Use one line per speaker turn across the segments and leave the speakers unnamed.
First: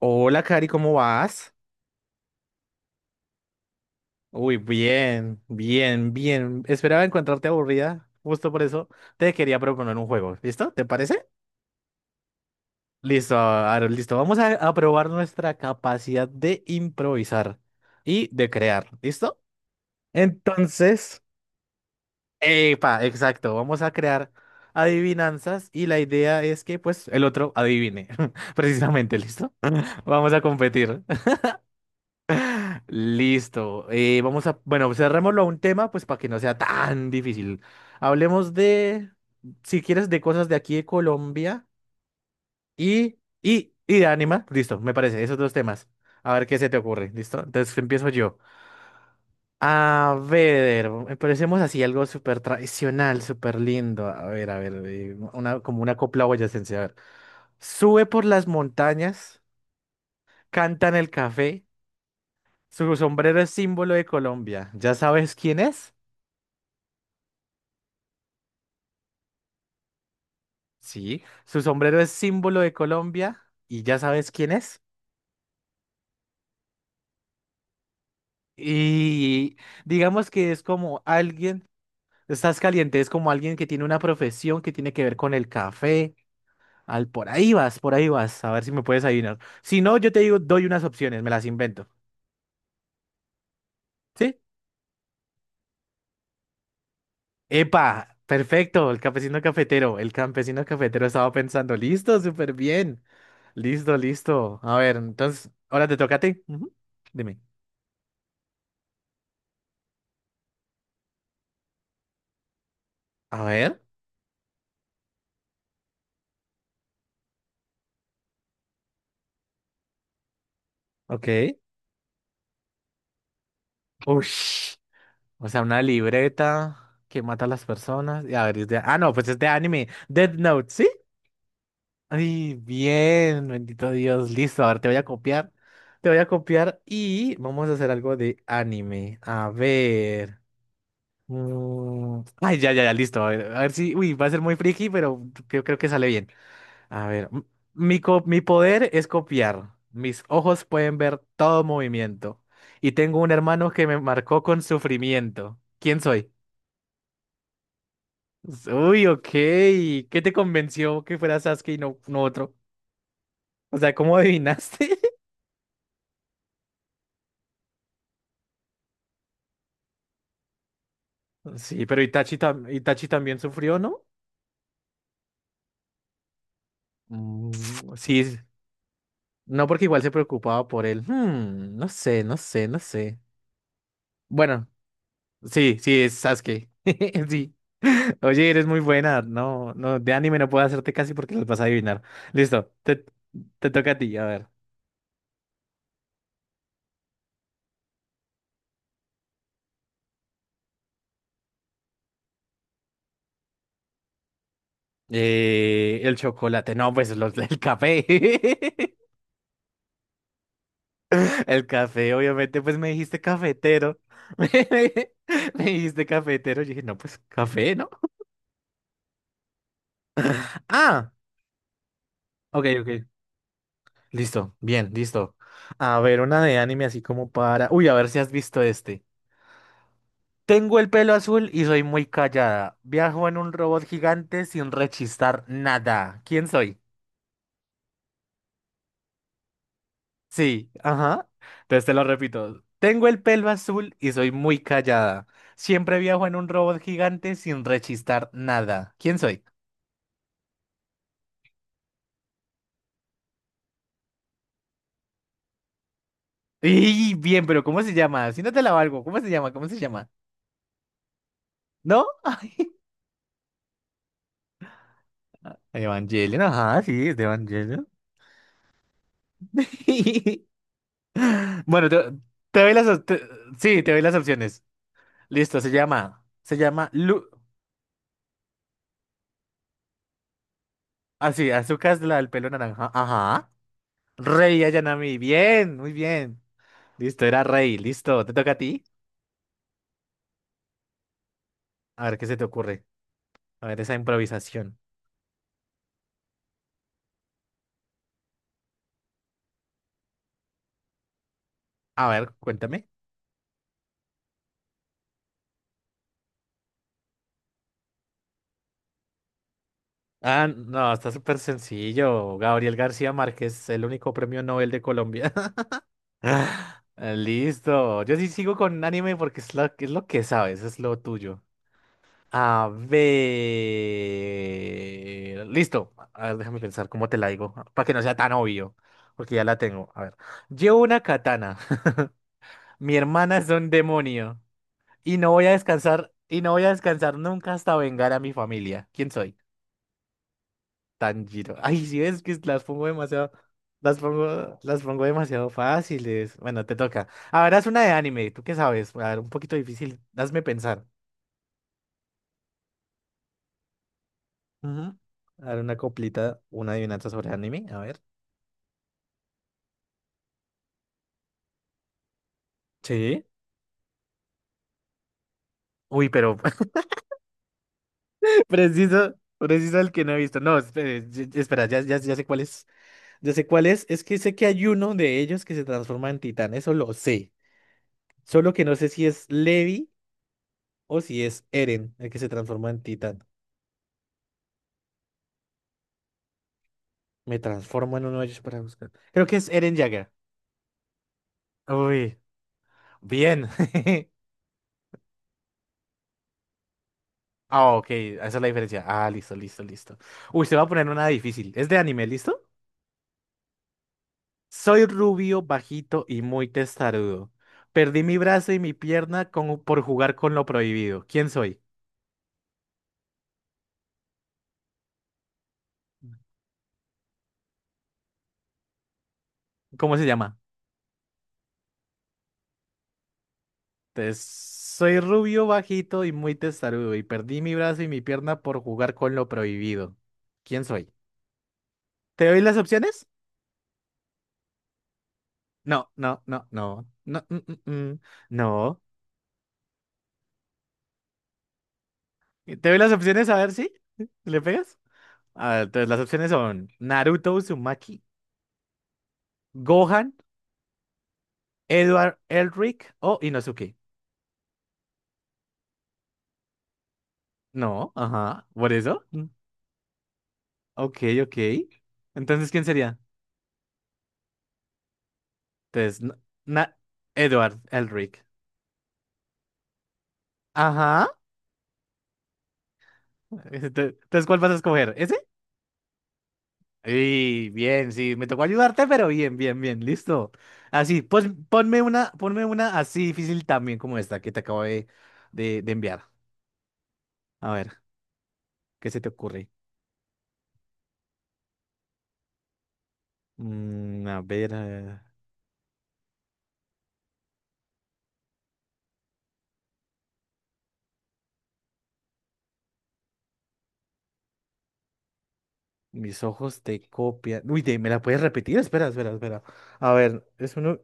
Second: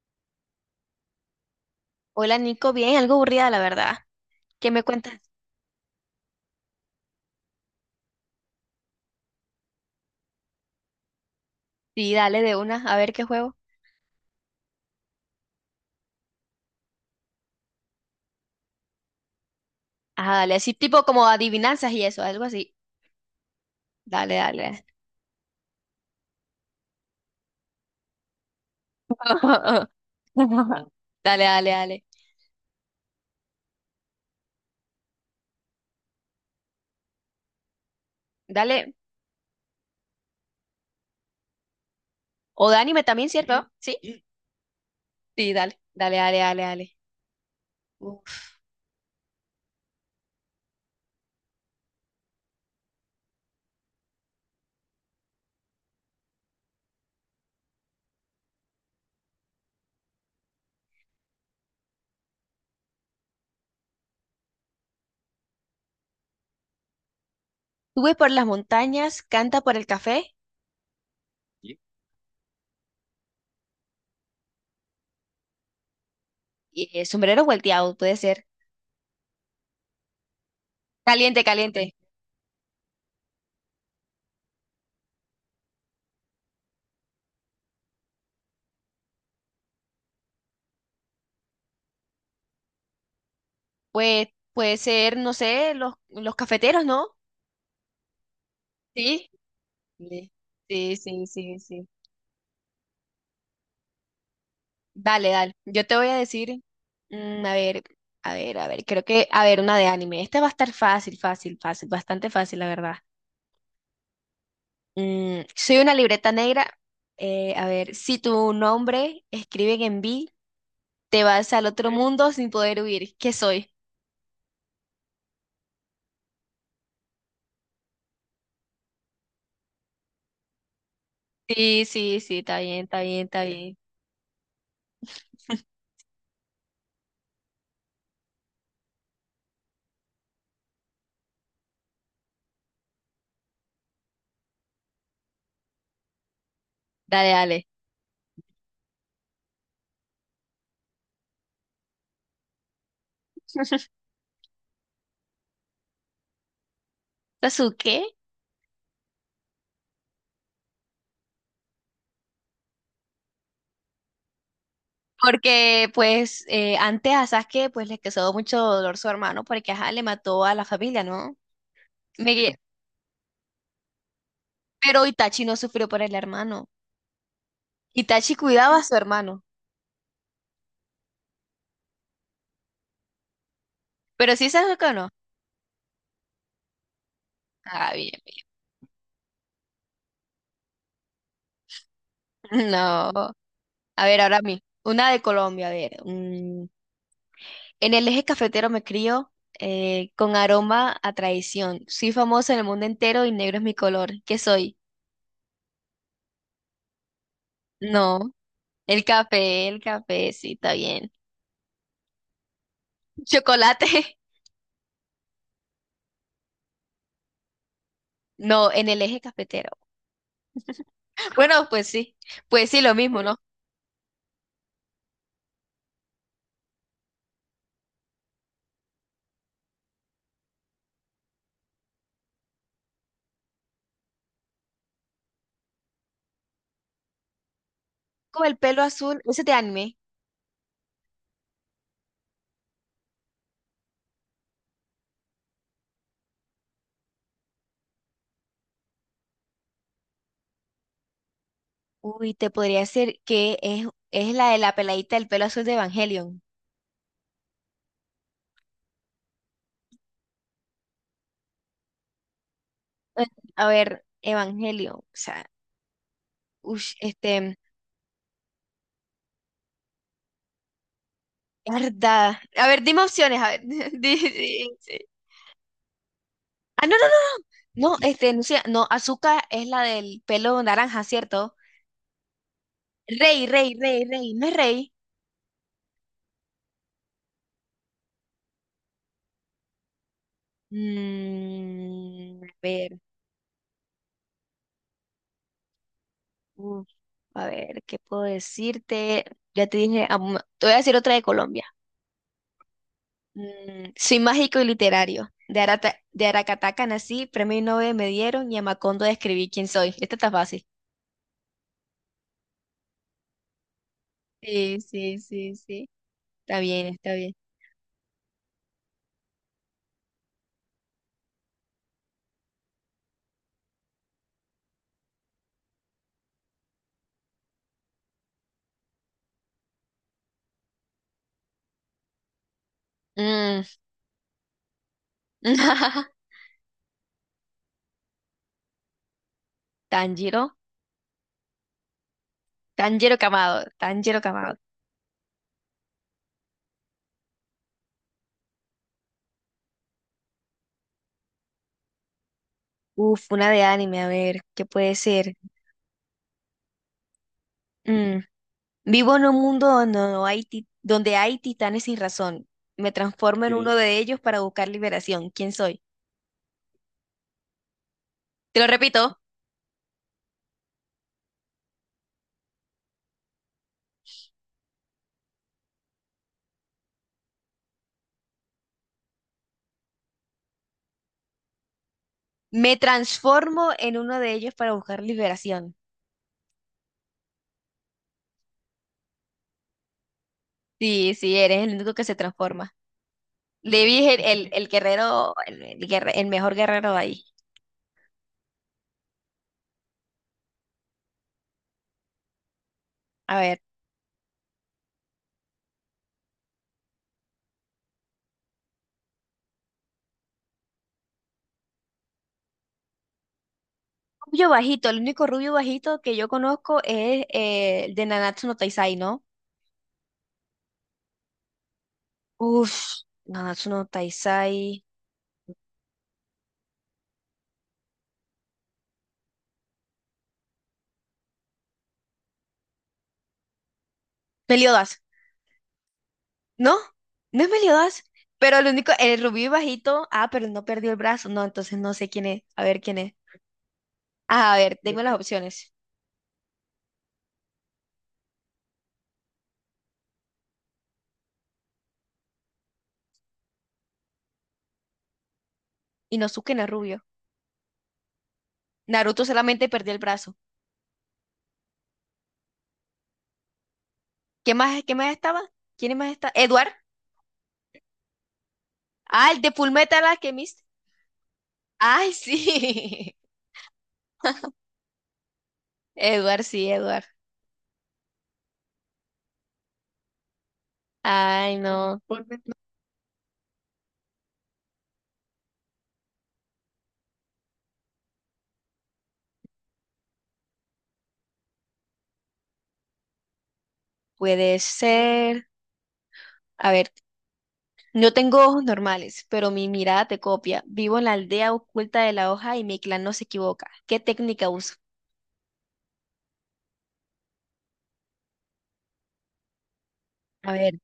Hola, Cari, ¿cómo vas?
Hola Nico, bien, algo aburrida la verdad.
Uy,
¿Qué me cuentas?
bien, bien, bien. Esperaba encontrarte aburrida, justo por eso te quería proponer un juego. ¿Listo? ¿Te parece?
Sí, dale de una, a ver qué
Listo,
juego.
Aaron, listo. Vamos a probar nuestra capacidad de improvisar y de crear. ¿Listo?
Ajá, dale, así tipo
Entonces,
como adivinanzas y eso, algo así.
epa, exacto. Vamos a crear
Dale, dale.
adivinanzas y la idea es que, pues, el otro adivine. Precisamente, ¿listo? Vamos a competir.
Dale, dale, dale.
Listo. Bueno, cerrémoslo a un tema, pues para que no sea tan difícil. Hablemos
Dale.
de, si quieres, de cosas de aquí de Colombia
O de anime
y,
también, ¿cierto?
y,
Sí,
y de Anima. Listo, me parece, esos dos
sí, dale.
temas.
Dale,
A
dale,
ver qué
dale,
se te
dale.
ocurre, ¿listo? Entonces empiezo yo.
Uf.
A ver, empecemos así, algo súper tradicional, súper lindo. A ver, una, como una copla boyacense. A ver, sube por las montañas, canta en el café, su sombrero es símbolo de Colombia. ¿Ya sabes quién es?
Sube por las montañas, canta por el café
Sí, su sombrero es símbolo de Colombia y ya sabes quién es.
y sombrero volteado, puede ser.
Y digamos que es como
Caliente,
alguien,
caliente.
estás caliente, es como alguien que tiene una profesión que tiene que ver con el café. Al, por ahí vas, a ver si me puedes adivinar. Si no, yo te digo, doy unas opciones, me las invento.
Pues
¿Sí?
puede ser, no sé, los cafeteros, ¿no?
Epa, perfecto,
Sí.
el
Sí,
campesino cafetero
sí, sí,
estaba
sí,
pensando,
sí.
listo, súper bien, listo, listo. A ver,
Dale,
entonces,
dale. Yo
ahora
te
te
voy
toca
a
a ti.
decir,
Ujú, dime.
a ver, creo que, a ver, una de anime. Esta va a estar fácil, fácil, fácil, bastante fácil, la verdad.
A ver,
Soy una libreta negra. A ver, si tu nombre escriben en B, te vas
ok.
al otro mundo sin poder huir. ¿Qué soy?
Ush. O sea, una libreta que mata a las personas. Y a ver, es de... Ah, no, pues es de anime. Death Note, ¿sí?
Sí, sí, sí,
Ay,
está bien, está bien, está
bien,
bien.
bendito Dios. Listo, a ver, te voy a copiar. Te voy a copiar y vamos a hacer algo de anime. A ver. Ay, ya, ya, ya, listo. A ver si. Uy, va a ser muy friki, pero yo creo que sale bien. A ver.
Dale, dale.
Mi poder es copiar. Mis ojos pueden ver todo movimiento. Y tengo un hermano que me marcó con sufrimiento. ¿Quién soy?
¿Sasuke?
Uy, ok. ¿Qué te convenció que fuera Sasuke y no otro? O sea, ¿cómo adivinaste?
Porque, pues, antes a Sasuke, pues, le causó mucho dolor su hermano porque, ajá, le mató a la familia, ¿no?
Sí, pero
Me,
Itachi también sufrió, ¿no?
Pero Itachi no sufrió por el hermano.
Mm, sí,
Itachi
s-
cuidaba a su hermano.
no porque igual se preocupaba por él. Hmm, no sé, no sé, no sé.
Pero sí se
Bueno,
que no.
sí, sí, es Sasuke. Sí.
Ah, bien,
Oye, eres muy buena. No, no, de anime no puedo hacerte casi porque las vas a adivinar.
bien.
Listo,
No.
te toca a
A
ti,
ver,
a
ahora a
ver.
mí. Una de Colombia, a ver. En el eje cafetero me crío con aroma a traición. Soy famosa en el mundo entero y negro es mi color. ¿Qué soy?
El chocolate, no, pues los, el café.
No. El café, sí, está bien.
El café, obviamente, pues me dijiste
Chocolate.
cafetero. Dijiste cafetero. Yo dije, no, pues café, ¿no?
No, en el eje cafetero.
Ah,
Bueno, pues sí.
ok,
Pues sí,
ok.
lo mismo, ¿no?
Listo, bien, listo. A ver, una de anime así como para. Uy, a ver si has visto este. Tengo el pelo azul y soy muy callada. Viajo en un robot gigante sin rechistar nada. ¿Quién soy?
Con el pelo azul, ese es de anime.
Sí, ajá. Entonces te lo repito. Tengo el pelo azul y soy muy callada. Siempre viajo en un robot gigante sin rechistar nada. ¿Quién soy?
Uy, te podría decir que es la de la peladita del pelo azul de Evangelion.
Y bien, pero ¿cómo se llama? Si no te la valgo, ¿cómo se llama? ¿Cómo se llama? ¿No? Ay,
Eh, A ver, Evangelion, o sea,
Evangelion, ajá,
ush,
sí, es de
este,
Evangelion. Bueno, te,
verdad.
te
A
doy
ver,
las,
dime
op- te-
opciones, a ver.
sí, te doy las opciones.
Sí.
Listo, se
Ah,
llama
no,
Lu,
no, no, no, este, no sé, no, Azuka es la del pelo naranja,
así,
¿cierto?
Azúcar es la del pelo naranja,
Rey,
ajá.
rey, rey, rey, no es
Rey
rey.
Ayanami, bien, muy bien. Listo, era Rey, listo, te toca a ti. A ver qué se te
A
ocurre.
ver,
A ver esa improvisación.
uf, a ver, ¿qué puedo decirte? Ya te dije, te voy a decir otra de Colombia.
A ver, cuéntame.
Soy mágico y literario. De Aracataca nací, premio Nobel me dieron y a Macondo describí quién soy. Esta está
Ah,
fácil.
no, está súper sencillo. Gabriel García Márquez, el único premio Nobel
Sí,
de
sí,
Colombia.
sí, sí. Está
Ah,
bien, está bien.
listo. Yo sí sigo con anime porque es lo que sabes, es lo tuyo. A ver. Listo. A ver, déjame pensar cómo te la digo. Para que no sea tan obvio. Porque ya la tengo. A ver. Llevo una katana. Mi hermana es
Mm.
un demonio. Y no voy a descansar nunca hasta vengar a mi familia. ¿Quién soy?
Tanjiro,
Tanjiro. Ay, si ves que las pongo
Tanjiro
demasiado,
Kamado, Tanjiro Kamado.
las pongo demasiado fáciles. Bueno, te toca. Ahora es una de anime, ¿tú qué sabes? A ver, un poquito difícil. Hazme pensar.
Uf, una de anime, a ver, ¿qué
Ujú.
puede ser?
A ver, una coplita, una adivinanza sobre anime, a ver.
Mm, Vivo en un mundo donde hay titanes sin razón. Me
Sí.
transformo en uno sí de ellos para buscar liberación. ¿Quién soy?
Uy, pero
Te lo
preciso,
repito,
preciso el que no he visto. No, espere, espera, ya, ya, ya sé cuál es. Ya sé cuál es. Es que sé que hay uno de ellos que se transforma en titán, eso lo sé. Solo que no sé si es Levi o si es Eren el que se transforma
me
en titán.
transformo en uno de ellos para buscar liberación.
Me transformo en uno de ellos para buscar. Creo que es Eren Jagger.
Sí, sí, eres el único que se
Uy,
transforma.
bien.
Levi es el guerrero, el el mejor guerrero de ahí.
Ah, ok, esa es la diferencia. Ah, listo, listo, listo. Uy, se va a poner una difícil. ¿Es de anime, listo?
A ver,
Soy rubio, bajito y muy testarudo. Perdí mi brazo y mi pierna por jugar con lo prohibido. ¿Quién soy?
rubio bajito, el único rubio bajito que yo conozco es el de Nanatsu no Taizai, ¿no?
¿Cómo se llama?
Uf, Nanatsu no
Entonces,
Taizai.
soy rubio, bajito y muy testarudo. Y perdí mi brazo y mi pierna por jugar con lo prohibido. ¿Quién soy? ¿Te doy las opciones?
Meliodas,
No, no, no,
¿no?
no, no,
No es Meliodas, pero el
no.
único, el rubio bajito, ah, pero no perdió el brazo, no, entonces no sé quién es,
¿Te
a
doy
ver
las
quién es.
opciones a ver si le
Ah, a
pegas?
ver, tengo las
A ver,
opciones.
entonces las opciones son Naruto Uzumaki, Gohan, Edward Elric o Inosuke.
Inosuke no es rubio.
No, ajá, por eso. Mm,
Naruto solamente perdió el brazo.
ok, ok. Entonces, ¿quién sería?
Qué más estaba? ¿Quién
Entonces,
más
na
está? Eduardo.
na- Edward Elric.
Ah, el de Fullmetal Alchemist.
Ajá.
Ay, sí.
Entonces, ¿cuál vas a escoger? ¿Ese?
Edward, sí, Edward.
Y bien, sí, me tocó ayudarte, pero bien, bien, bien, listo. Así, pues
Ay, no.
ponme una así difícil también como esta que te acabo de enviar. A ver, ¿qué se te ocurre? Mm, a ver,
Puede ser. A ver, no tengo ojos normales, pero mi mirada te copia. Vivo en la aldea oculta de la hoja y mi clan no se equivoca. ¿Qué técnica uso?
mis ojos te copian. Uy, ¿me la puedes repetir? Espera, espera, espera. A ver,
A
es uno.
ver,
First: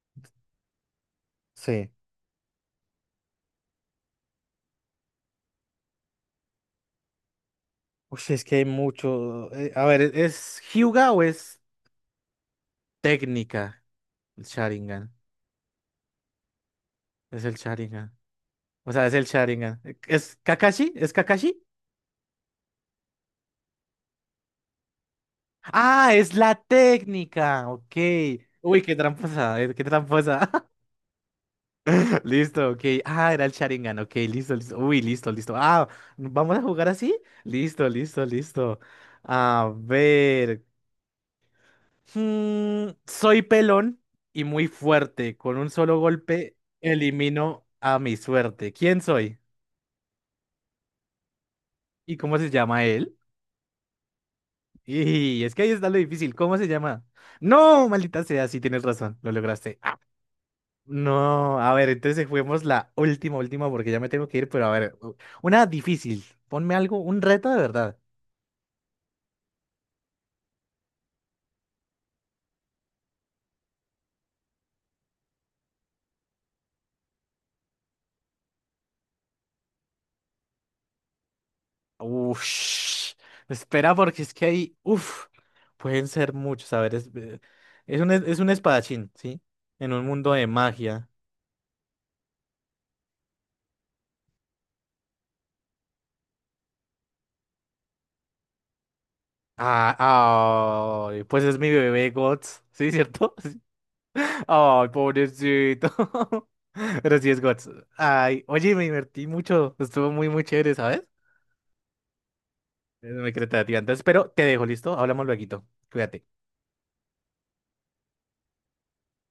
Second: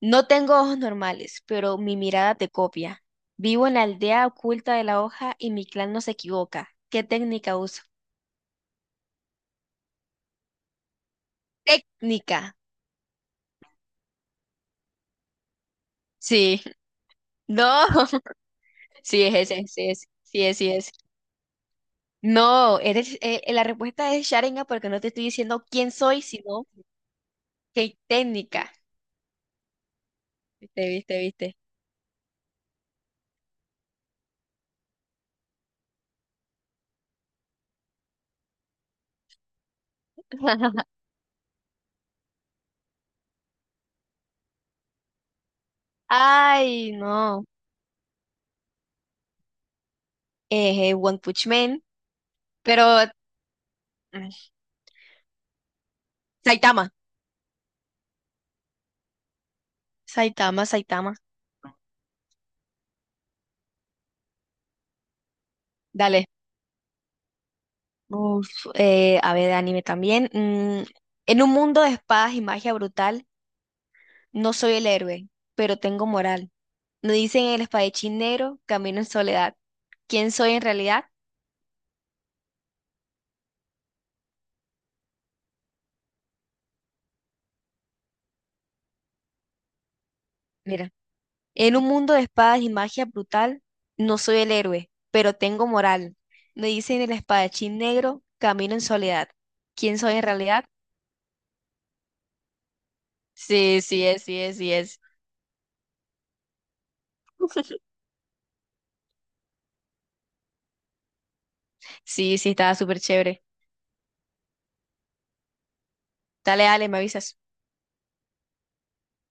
no tengo ojos normales, pero
Sí.
mi mirada te copia. Vivo en la aldea oculta de la hoja y mi clan no se equivoca. ¿Qué técnica uso?
Uy, es que hay mucho. A ver, ¿es Hyuga o es
Técnica.
técnica? El Sharingan.
Sí.
Es el
No.
Sharingan. O sea, es
Sí,
el
es ese,
Sharingan.
sí es,
¿Es
sí es, sí es.
Kakashi? ¿Es Kakashi?
No, eres, la respuesta es Sharingan porque no te estoy diciendo quién
Ah,
soy,
es la
sino
técnica. Ok.
qué técnica.
Uy, qué tramposa, qué tramposa.
Viste, viste, viste.
Listo, ok. Ah, era el Sharingan. Ok, listo, listo. Uy, listo, listo. Ah, ¿vamos a jugar así? Listo, listo, listo. A ver. Soy pelón y muy fuerte. Con un solo golpe
Ay, no.
elimino a mi suerte. ¿Quién soy?
One Punch Man,
¿Y cómo se
pero
llama él?
mm,
Y es que ahí está lo difícil. ¿Cómo se
Saitama,
llama? No, maldita sea, sí tienes razón. Lo lograste.
Saitama, Saitama.
No, a ver, entonces juguemos la última, última, porque ya me tengo que ir, pero a ver, una difícil.
Dale.
Ponme algo, un reto de verdad.
Uf, a ver, de anime también. En un mundo de espadas y magia brutal, no soy el héroe, pero tengo moral. Me dicen el espadachín negro, camino en soledad. ¿Quién soy en realidad?
Uff, espera, porque es que hay, uff, pueden ser muchos. A ver, es un espadachín, ¿sí? En un mundo de
Mira.
magia.
En un mundo de espadas y magia brutal, no soy el héroe, pero tengo moral. Me dicen el espadachín negro, camino en soledad. ¿Quién soy en realidad?
Ah, ay, pues es mi bebé Guts, ¿sí, cierto?
Sí, sí es, sí es, sí
Ay,
es.
pobrecito. Pero sí es Guts. Ay, oye, me divertí mucho, estuvo muy, muy chévere, ¿sabes?
Sí, sí, estaba súper
Es muy
chévere.
creativa. Entonces, pero te dejo, ¿listo? Hablamos lueguito. Cuídate.
Dale, dale, me avisas.